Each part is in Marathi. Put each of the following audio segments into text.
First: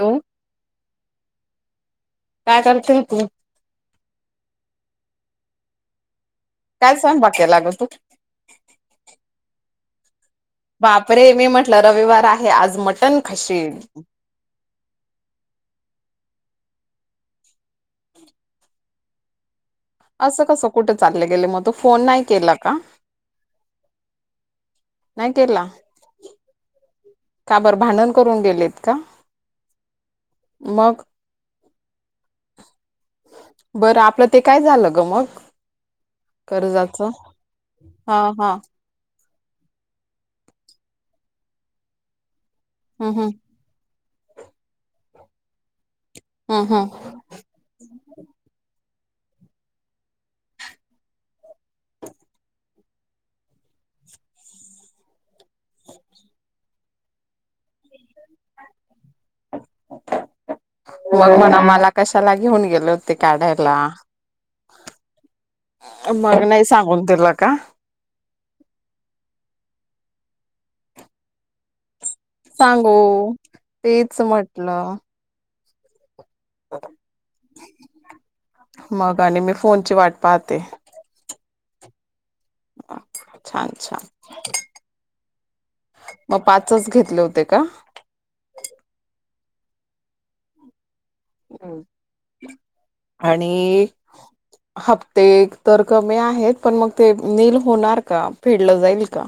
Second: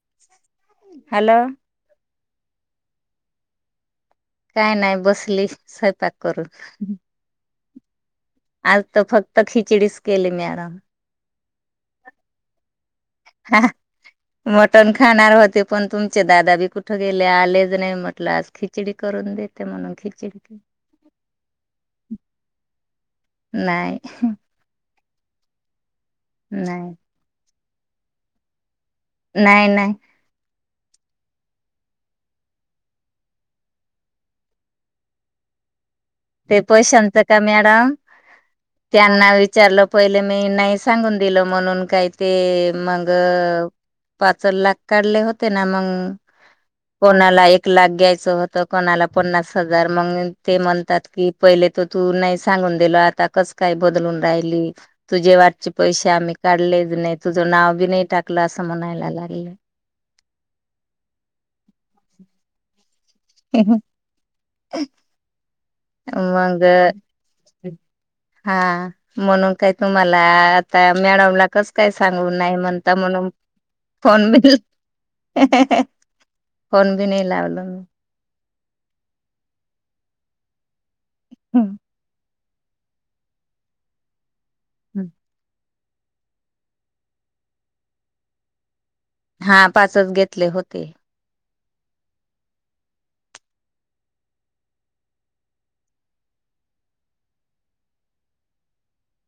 Hello hello. काय करते तू. काय नाय बसले स्वयंपाक करून काय सांग [unintelligible] [inaudible] आज तर फक्त खिचडीसं बापरे मी म्ह रविवार आहे आज मट हा मटण खाणार होते पण तुमचे. दादा बी कुठं गेले आलेच नाही म्हटलं आज खिचडी करून दे असं कसं कुठे चाले गेले मग तू फोन नाही केला का? नाही नाही केला. नाही. का बर भांडणं करून गेलेत का? नाई नाई. मग. बरं आपलं ते काय झालं गं मग? ते पण कर्जाचं शांतत्या मॅडम हा हा त्यांना वि विचारलं पहिल मी नाही सांगून दिलं म्हणून काय ते. ते मग. हम् हम् पाच लाख काढले होते, ना मंग. हम् हम् कोणाला एक लाख घ्यायचं होत. कोणाला. पन्नास हजार मग ते म्हणतात. कि पहिले तो तू नाही सांगून दिल आता कस काय बदलून राहिली, तुझे वाटचे पैसे आम्ही काढलेच नाही तुझं नाव बी नाही टाकलं असं म्हणायलल्यात. [inaudible] आम्हाला कशाला घेऊन गेलत? ते काढायला. मग नाही सांगून दिलं का हा म्हणून काय तुम्हाला. आपल्या आता मॅडमला कस काय. सांगू नाही म्हणता म्हणून सांगू तेच फोन मिल म्हटलं ह्या मग आणि मी फोनची वाट पाहते. ह हा छान छान. हम्म मग पाचच घेतले होते का. हा पाचच घेतले होते. ह आणि हप्ते तर कमी आहेत. पण मग ते नील होणार का फेडलं जाईल का.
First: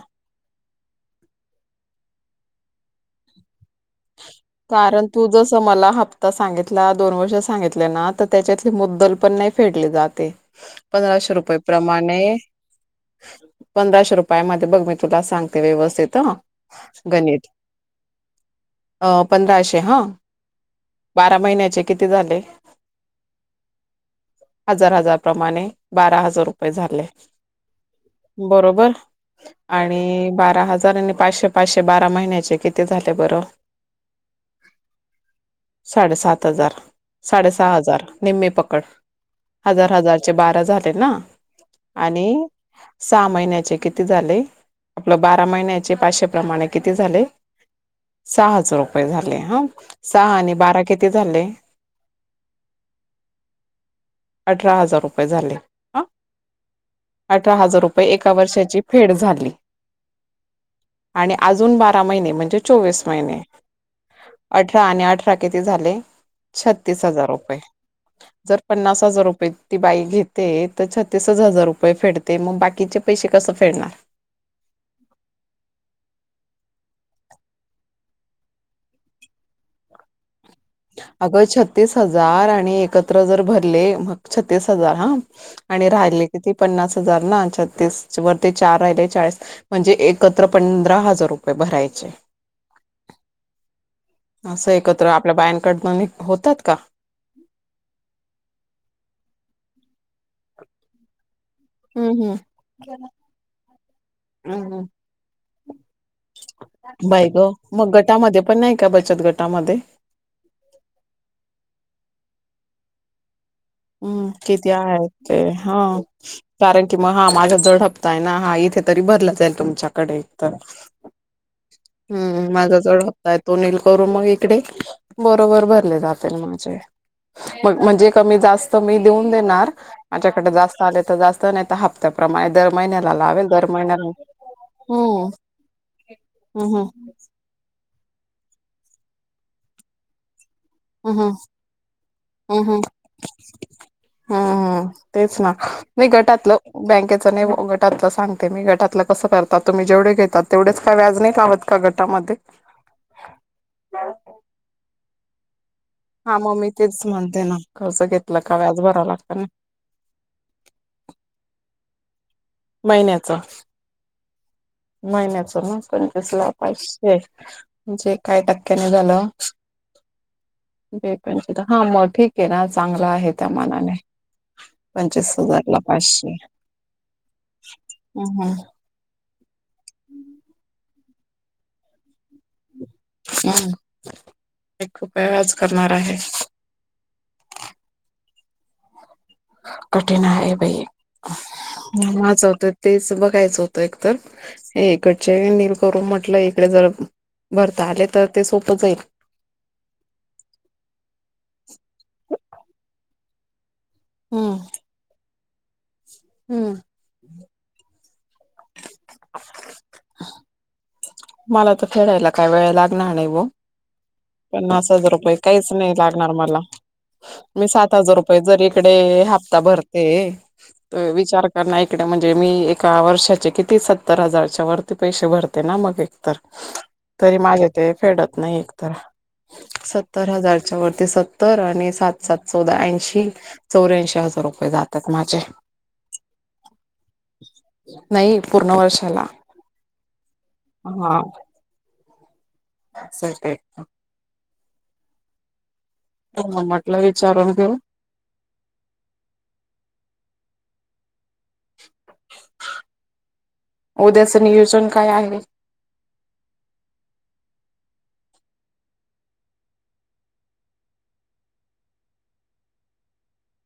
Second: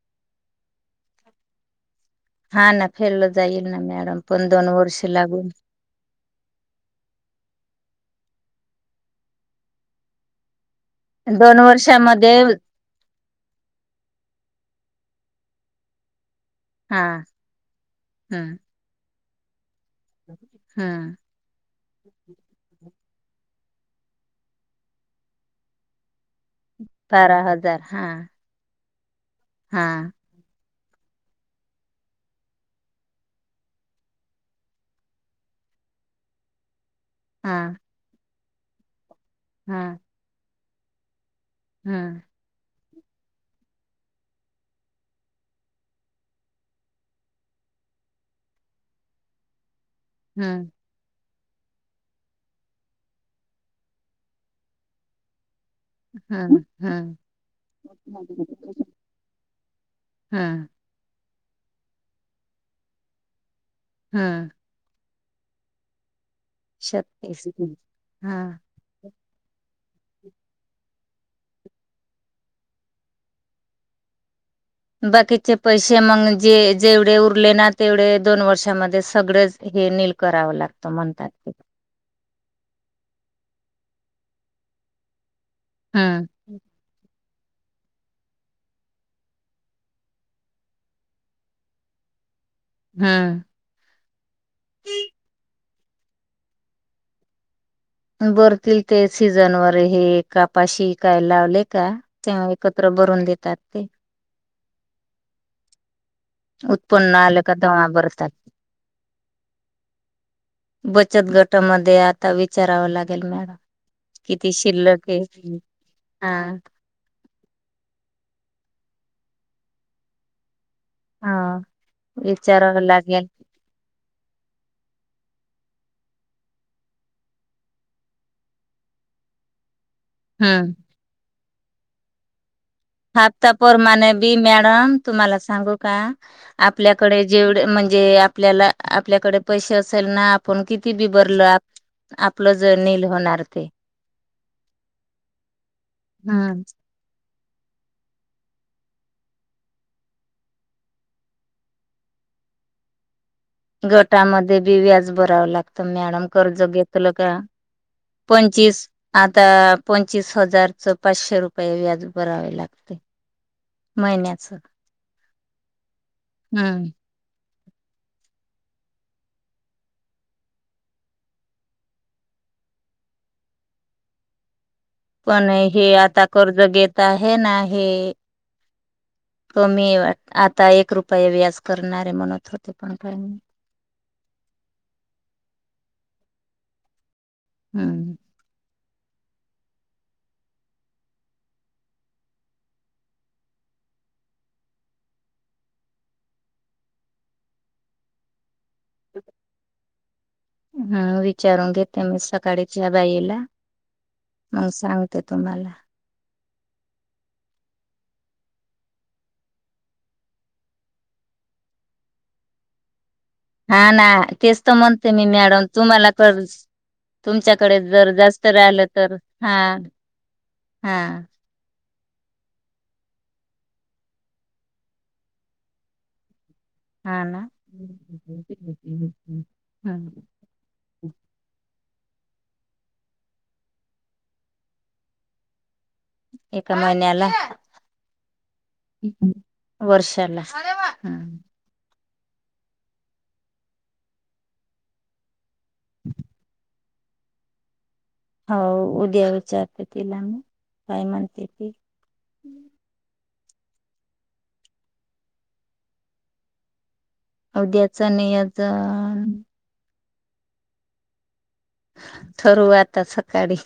हा ना फेरल जाईल. ना मॅडम पण दोन वर्ष कारण तू लागून जस मला हप्ता सांगितला दोन वर्ष सांगितले ना. त्याच्यातली मुद्दल पण नाही फेडली जातेय. पंधराशे रुपये दोन प्रमाणे वर्षामध्ये पंधराशे रुपया मध्ये बघ म तुला सांगते व्यवस्थित ह. हा गणित हम्म. अ पंधराशे. हा बारा महिन्याचे. किती झाले हजार हजार, प्रमाणे बारा हजार. जर रुपय झाले बारा हजार हा बरोबर. हा आणि बारा हजार. हार पाचशे पाचशे, बारा महिन्याचे किती झाले बरं. साडे सात हजार. साडे हा हा सहा हजार. निम्मे पकड हा हजार हजारचे बारा झाले ना हा आणि सहा महिन्याचे किती झाले आपलं बारा महिन्याचे पाचशे प्र्माणे किती झाले सहा हजार रुपये झाले हा सहा हा आणि बारा किती झाले अठरा हजार रुपये झाले ह हा अठरा हजार रुपये एका वर्षाची फेड झाली हा आणि अजून बारा महिने म्हणजे चोवीस महिने हा अठरा आणि अठरा शकती झाले छत्तीस हजार रुपये हा जर पन्नास हजार रुपय ती बाई घेते तर छत्तीस हजार रुपये फेडते मग बाकीचे पैसे कसे फेडणार बाकीचे पैसे मग जे जेवढे उरले ना तेवढे दोन वर्षामध्ये सगळेच हे निल अग छतीस हजार आणि एकत्र जर भ मग छतीस हजार हा आणि राहिली हम्म कितीी पन्नास हजार छत्तीस वरती चार राहिले चाळीस म्हणजे एकत्र पंधरा हजार रुपये भरायचे हम्म असं एकत्र आप आपल्या बायानकड दन होतात का बरतील ते सीझन वर हे कापाशी कायला का हम्म तेव्हा एकत्र बरून देतात ते हम् हम् उत्पन्न आलं ग का द मग बरतात गटामध्ये पण नाही का बचत गटामध्ये बचत गटामध्ये आता चरावं लागेल मॅडम हम्म किती आहेत शिल्लक ते आहे ह हा कारण की मग हा माझा ज हप्ता आहे ना हा इथे तरी भरलं जाईल तुमच्याकडे तर हा हम्म माझा विचारावं लागेल चडप्ता आहे तोनील करू मग इकडे बरोबर भर ण त मी देऊन देणार माझ्याकडे हम्म जास्त आले तर जास्त हप््या प्र्रमाणे हप्ता परमाणे बी मॅडम हम्म तुम्हाला सांगू का हम्म आपल्याकडे जेवढ म्हणजे. जे आपल्याला आपल्याकडे पैसे असेल ना. आपण किती बी हम्म् भरलं आप आपलं हम्म जनील होणार ते हम् तेच ना म गटातलं हम्म बँकेत. गटात सांगते मी गटातलं कसं करता तुम्ही जेवढे घेतात तेवढेच काय व्याज नाही लावत का तुम्ही गटामध्ये. गटामध्ये बी व्याज. भराव लागते. आ मॅडम हा मग कर्ज मी तेच घेतलं का म्हणते ना कर्ज घेतलं का व्याज पंचवीस भरावं लागतं आता ना पंचवीस हजारच पाचशे रुपए. पवीज महिन्याच महिन्याच महिन्याच मग पंचवीस ला हम्म पाचशे म्हणजे काय टक्के ने झालं बे पं हा मग ठीक आहे ना चांगलं आहे त्या मनाने पण हे आता कर्ज घेत आहे. हे ना-हे हम्म कमी आता एक. रुपये व्याज करणारे म्हणून. हम [unintelligible] करणार आहे. हम्म कठीण आहे बाई [unintelligible] मी माझं होतं तेच बघायचं होतं एकतर इकडचे नील करून म्हटलं इकडे जर भरता आले तर ते खूप [unintelligible] हम विचारुन घेते मी [unintelligible] [unintelligible] बाईला हम्म आं सांगते तुम्हाला हम्म. मला तर फेडायला काय वेळ लागणारे. हा ना तेच तर पन्नास म्हणते हजार मी रुपये मॅडम काहीच नाही तुम्हाला लागणार कर मला मी तुमच्याकडे सात जर हजार रुपये जास्त जर राहिलं इकडे तर हा हप्ता भरतेये हा तर विचार कर. [unintelligible] म्हणजे मी एका वर्षाचे किती सत्तर हजारच्या वरती पैसे भरते ना म ते एकतर हा तरी ना. माझे ते फेडत नाही एकतर. सत्तर हजारच्या वरती सत्तर आणि [unintelligible] सात सात चौदा ऐंशी चौऱ्यांशी हजार रुपये जातात माझे. एका महिन्याला नाही पूर्ण वर्षाला -वर्षाला हा [unintelligible] ह म्हटलं विचारून घेऊ हो उद्या विचारते तिला मी, काय म्हणते ती. उद्याच नियोजन काय आहे उद्याच नियोजन ठरवू आता सकाळी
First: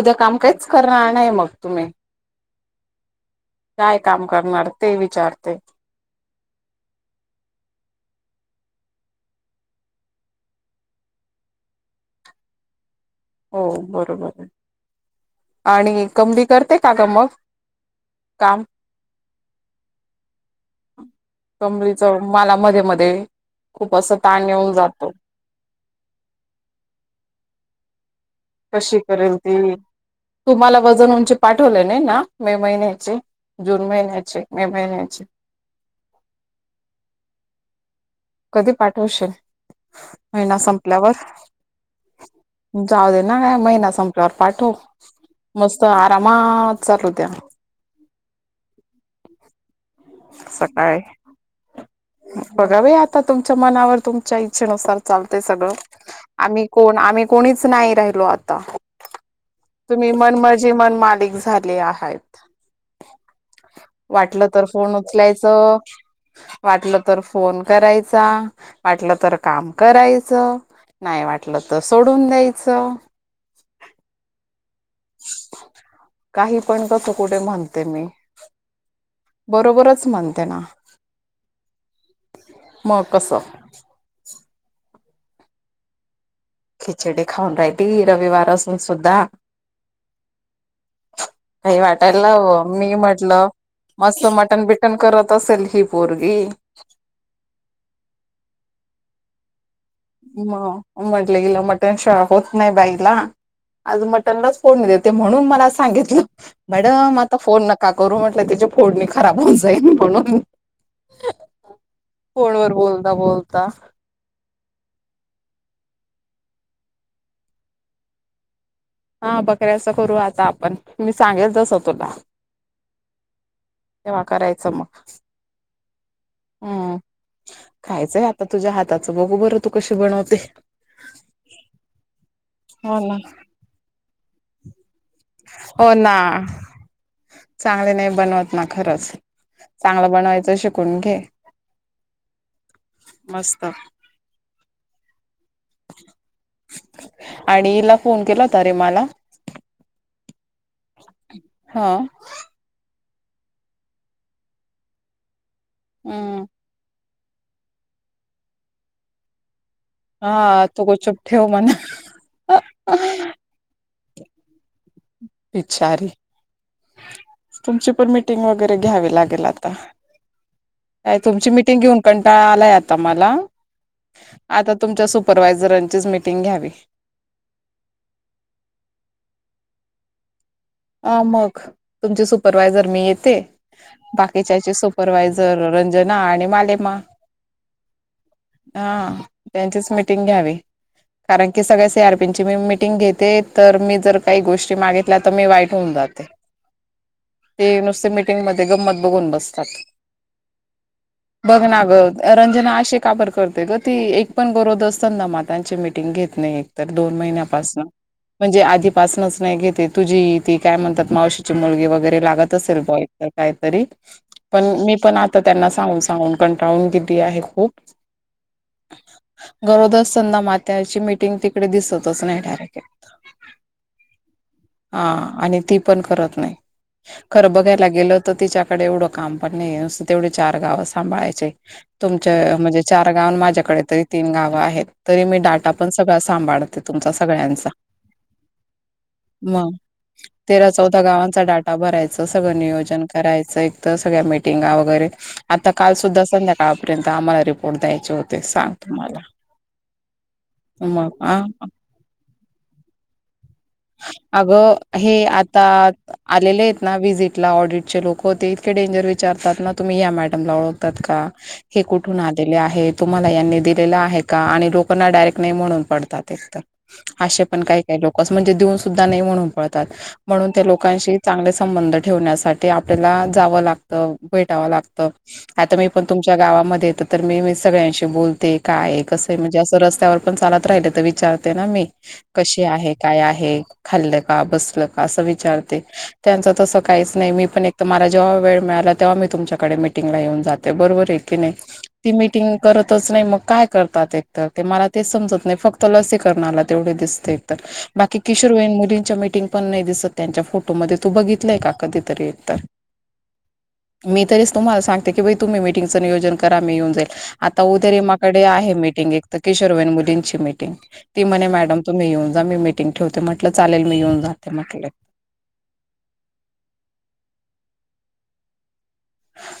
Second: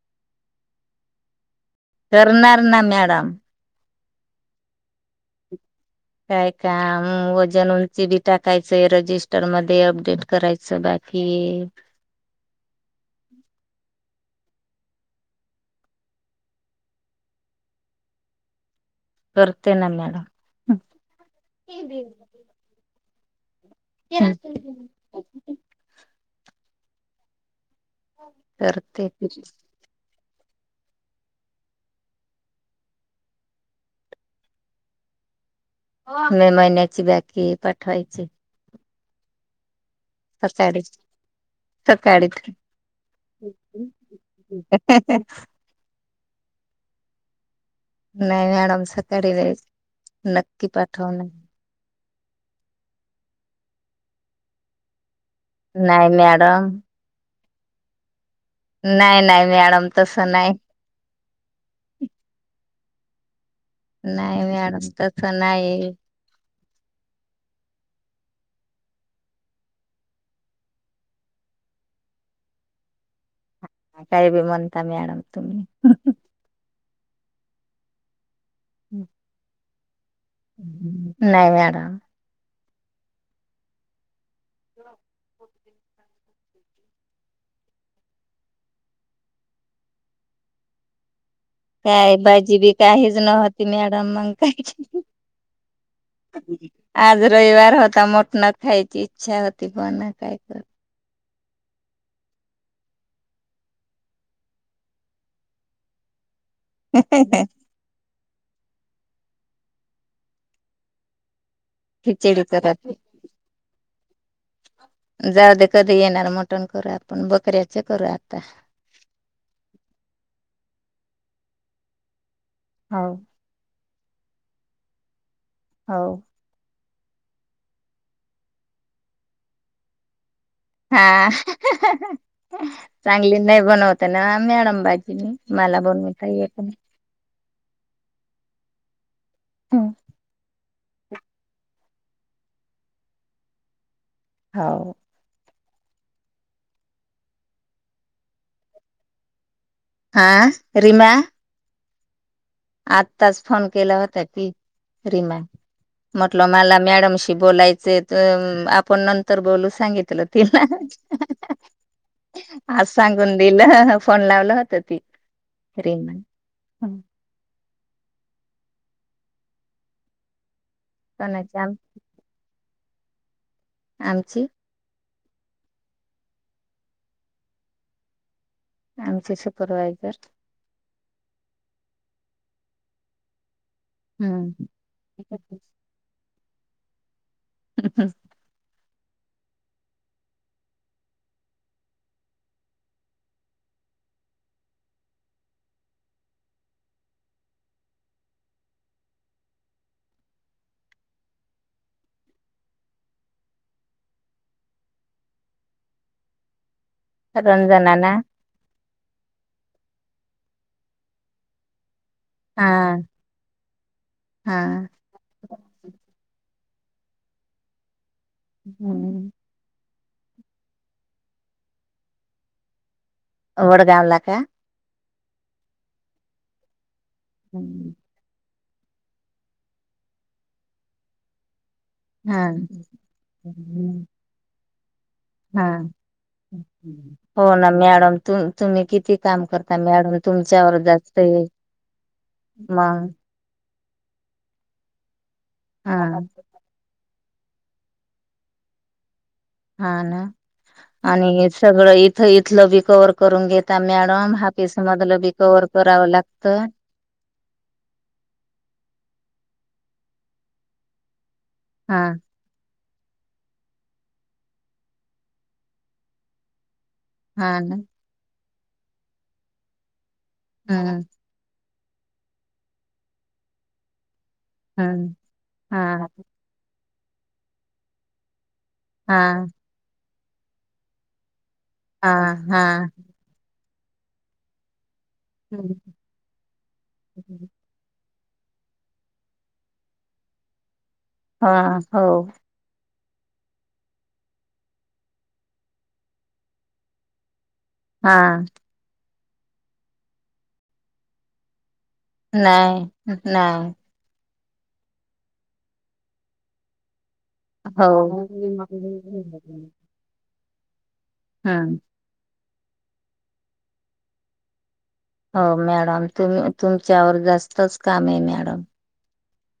उद्या काम काहीच [unintelligible] नाही मग तुम्ही [unintelligible] ना मॅडम काय काम करणार ते विचारते काय काम वजन उंची बी टाकायचंय रजिस्टर मध्ये अपडेट करायचं बाकी एक हो बरोबर आणि [unintelligible] करते का ग मग काम करते ना मॅडम कमळीच मला मध्ये मध्ये [inaudible] [inaudible] खूप असं ताण येऊन जातो कशी करते करेल ती तुम्हाला वजन उंची पाठवले नाही ना मे महिन्याचे जून महिन्याचे मे महिन्याचे उठवायचे कधी पाठवशील महिना संपल्यावर सकाळी जाऊ दे ना काय महिना संपल्यावर पाठव मस्त क्रमाात चालू होत्या नाही मॅडम सकाळी नाहीच नक्की पाठवणे बघावे आता तुमच्या मनावर तुमच्या इच्छेनुसारल चालतय सगळं नाही आम्ही मॅडम कोण आम कोणीच नाही राहिलो आता नाही नाही मॅडम तुम्ही तसं नाही मनमजी मन मालिक झाले आहेत नाही वाटलं तर मॅडम फोन तसं उचलायचं नाही वाटलं तर फोन करायचा वाटलं तर काम करायचं नाही वाटलं तर सोडून द्यायचं ह काय भ म मॅडम तुमही काही पण कसं कुठे म्हणते मी हम्म बरोबर नाही मॅडम म कस खिचडी खाऊन राहिती रविवार असून सुद्धा काही काय वाटायला बाजी बी हवं. मी काहीच म्हटलं नव्हती आणि मॅडम मस्त मंग काय, मटण बिटण करत असेल ही पोरगी आज रविवार होता मोठण खायची छ तिको नाय काय कर मटन शा होत नाही बाईला आज मटनलाच फोन देते म्हणून मला सांगितलं मॅडम आता फोन नका करू म्ह ल त्यजी फोडणी खराब होऊन जाई म्हणून खिचडी फोन वर करत बोलता बोलता जाऊ दे कधी येणार मटण करूया आपण. बकऱ्याचं करू आता. हा बकऱ्या असं करू आता आपण मी सांगेल तसं तुला. हो. तेव्हा करायचं मग. हो. हम खायचंय आता तुझ्या हाताचं बघू बरं तू कशी बनवते? हा हो ना. चांगली नाही बनवते ना? म्यॅड बा हो ना. चांगली नाही बनवत ना खरंच. नाही चांगलं बनयचं शिकून घे. मस्त. हो. आणिला फोन केला होता रे मला. आा रिमा हा आत्ताच फोन केला होता की रिमा हम्म. म्हटलं मला मॅडमशी बोलायचे तर आपण नंतर बोलू शक सांगितलं तिला, हा तू गपचूप ठेव म्हणा आज सांगून दिलं फोन लावलं होतं ती री बिचारी. ना ह तुमची पण मीटिंग वगैरे घ्यावी लागेल आता. का तुमची कोणाची आम मिटिंग घेऊन कंटाळा आलाय तम्हाला आमची आता तुमच्या सुप सुपरवायझरांचीच मिटिंग घ्यावी. आमचे सुपरवायझर ह मग तुमची सुपरवायझर मी येते. हम्म बाकीच्याची सुपरवायझर रंजना आणि माले म हम हम हा त्यांचीच मिटिंग घ्यावी. कारण की सगळ्या सी आरपीनचीं मी मिटिंग घेते तर मी जर काही गोष्टी मागितल्या तर मी वाईट होऊन जाते. ते नुसते मिटिंग मध्ये गंमत बघून बसतात. बघ ना ग रंजना अशी का बरं करते गं ती? एक पण गोरोद असत ना मातची मीटिंग घेत नाहीये. दोन महिन्यापासून रंजनाना म्हणजे आधीपासनच नाही घेते तुझी. ती कायणतात मावशीची मुलगी वगैरे. हा हा [unintelligible] टउन किती आहे खूप. हम्म! संंदा मात्याची मीटिंग तिकडे दिसतच नाहीायर. वडगावला का हां! आणि ती पण करत नाही. खरं बघायला हा गेलं तर तिच्या. कडे एवढं काम पण नाही न तेवढी चार गावं सांभाळायचे. तुमच म्हणजे चार गाव माझ्याकडे तरी तीन गावं आहेत. तरी मी हा डाटा पण सगळा सांभाळते तुमचा हो सगळ्यांचा ना मॅडम त तुम्ही किती काम मग करता म. तेरा चौदा गावांचा डाटा भरायचं सगळं नियोजन मग करायचं एक. तर सगळ्या मिटिंगा वगैरे. आता काल हा सुुद्धा संध्याकाळपर्यंत. आम्हाला रिपोर्ट द्यायचे होते सांग तुम्हाला. हा ना मग आ आणि सगळं इथ. मी कवर करून घेत. अग हे आता करावं आलेले लागतं आहेत ना विजिटला ऑडिटचे लोक इतके डेंजर विचारतात ना. तुम्ही या मॅडम ला ओळखतात का. हे हा कुठून आलेले आहेत. तुम्हाला यांनी दिलेला आहे का आणि लोकांना डायरेक्ट नाही म्हणून पडतात तर. असे हा पण ना काही काय लोक. म्हणजे देऊन सुद्धा नाही म्हणून पळतात. म्हणून त्या हं लोकांशी चांगल्या. संबंध ठेवण्यासाठी आपल्याला जावं लागतं. भेटाव लागत हं आता मी पण हां तुमच्या गावामध्ये येत. तर मी मी सगळ्यांशी बोलते. काय कसं आहे हां म्हणजे असं रस्त्यावर. पण चालत राहि विचार. ना मी हां कशी हां आहे. आहे खाल्लं का बसल. अस हं, विचारते त्यांच तसं काहीच नाही मी पण एक म. जेव्हा वेळ मिळाला तेव्हा मी तुमच्याकडे मीटिंगला येऊन जाते बरोबर हां हो ती मीटिंग करत च नाही मग काय करतात एकतर ते मला ते समजत नाही फक्त लसीकरणाला तेवढे दिसते एकत बाकी हां किशोर वईन मुलींच्या टिंग पण नाही दिसत त्यांच्या फोटो मध्ये तू बघितलाय का कधीतरी एकतर नाही नाही तुम्हा सांगते की तुम्ही मिटिंगचं नियोजन करा म येऊ जाईल आता हो. उदरी माकडे आहे मिटिंग एक तर किशोर वाईन मुलींची मिीटिंग ओक ती म्हणे हं मॅडम तुम्ही येऊन मी मि [unintelligible] मिटिंग ठेवते म्हटलं चालेल, मी येऊन जाते म्हटले हो मॅडम तुम, तुमच्यावर जास्तच काम आहे, मॅडम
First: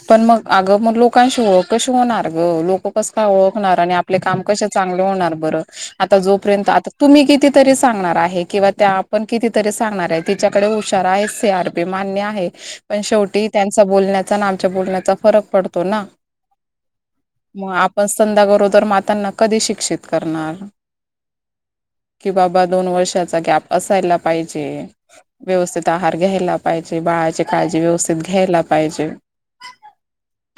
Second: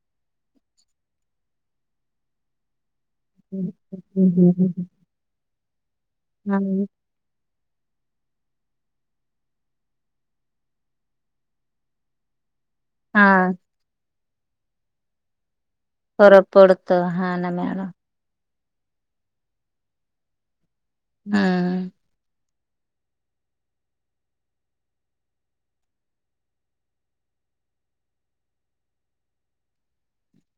पण मग अगं मग लोकांशी कशी होणार ग लोकं कस काय ओळखणार आणि, आपले काम कसे चांगले होणार बरं? ह [unintelligible] आता जोपर्यंत, हं, आता तुम्ही किती क तरी सांगणार आहे किंवा त्या आपण कितीतरी सांगणार आहे तिच्याकडे हुशार आहे सी आरपी मान्य आहे. पण शेवटी हां त्यांचा बोलण्यात त्याचा आमच्या बोलण्याचा फरक पड फरक पडतो, हा ना मॅडम तर मातांना कधी शिक्षित करणार? हा कि बाबा दोन वर्षाचा गॅप असायला पाहिजे, व्यवस्थित आहार घ्यायला पाहिजे बाळाची काळजी व्यवस्थित घ्यायला पाहिजे.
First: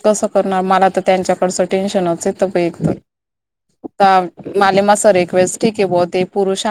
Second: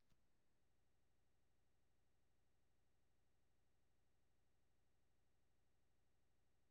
कस करणार मला तर त्यांच्याकडच टेन्शनच येत बाई एकदम मालेमसारे एक वेळेस ठीक आहे बाॅ ते पुरुष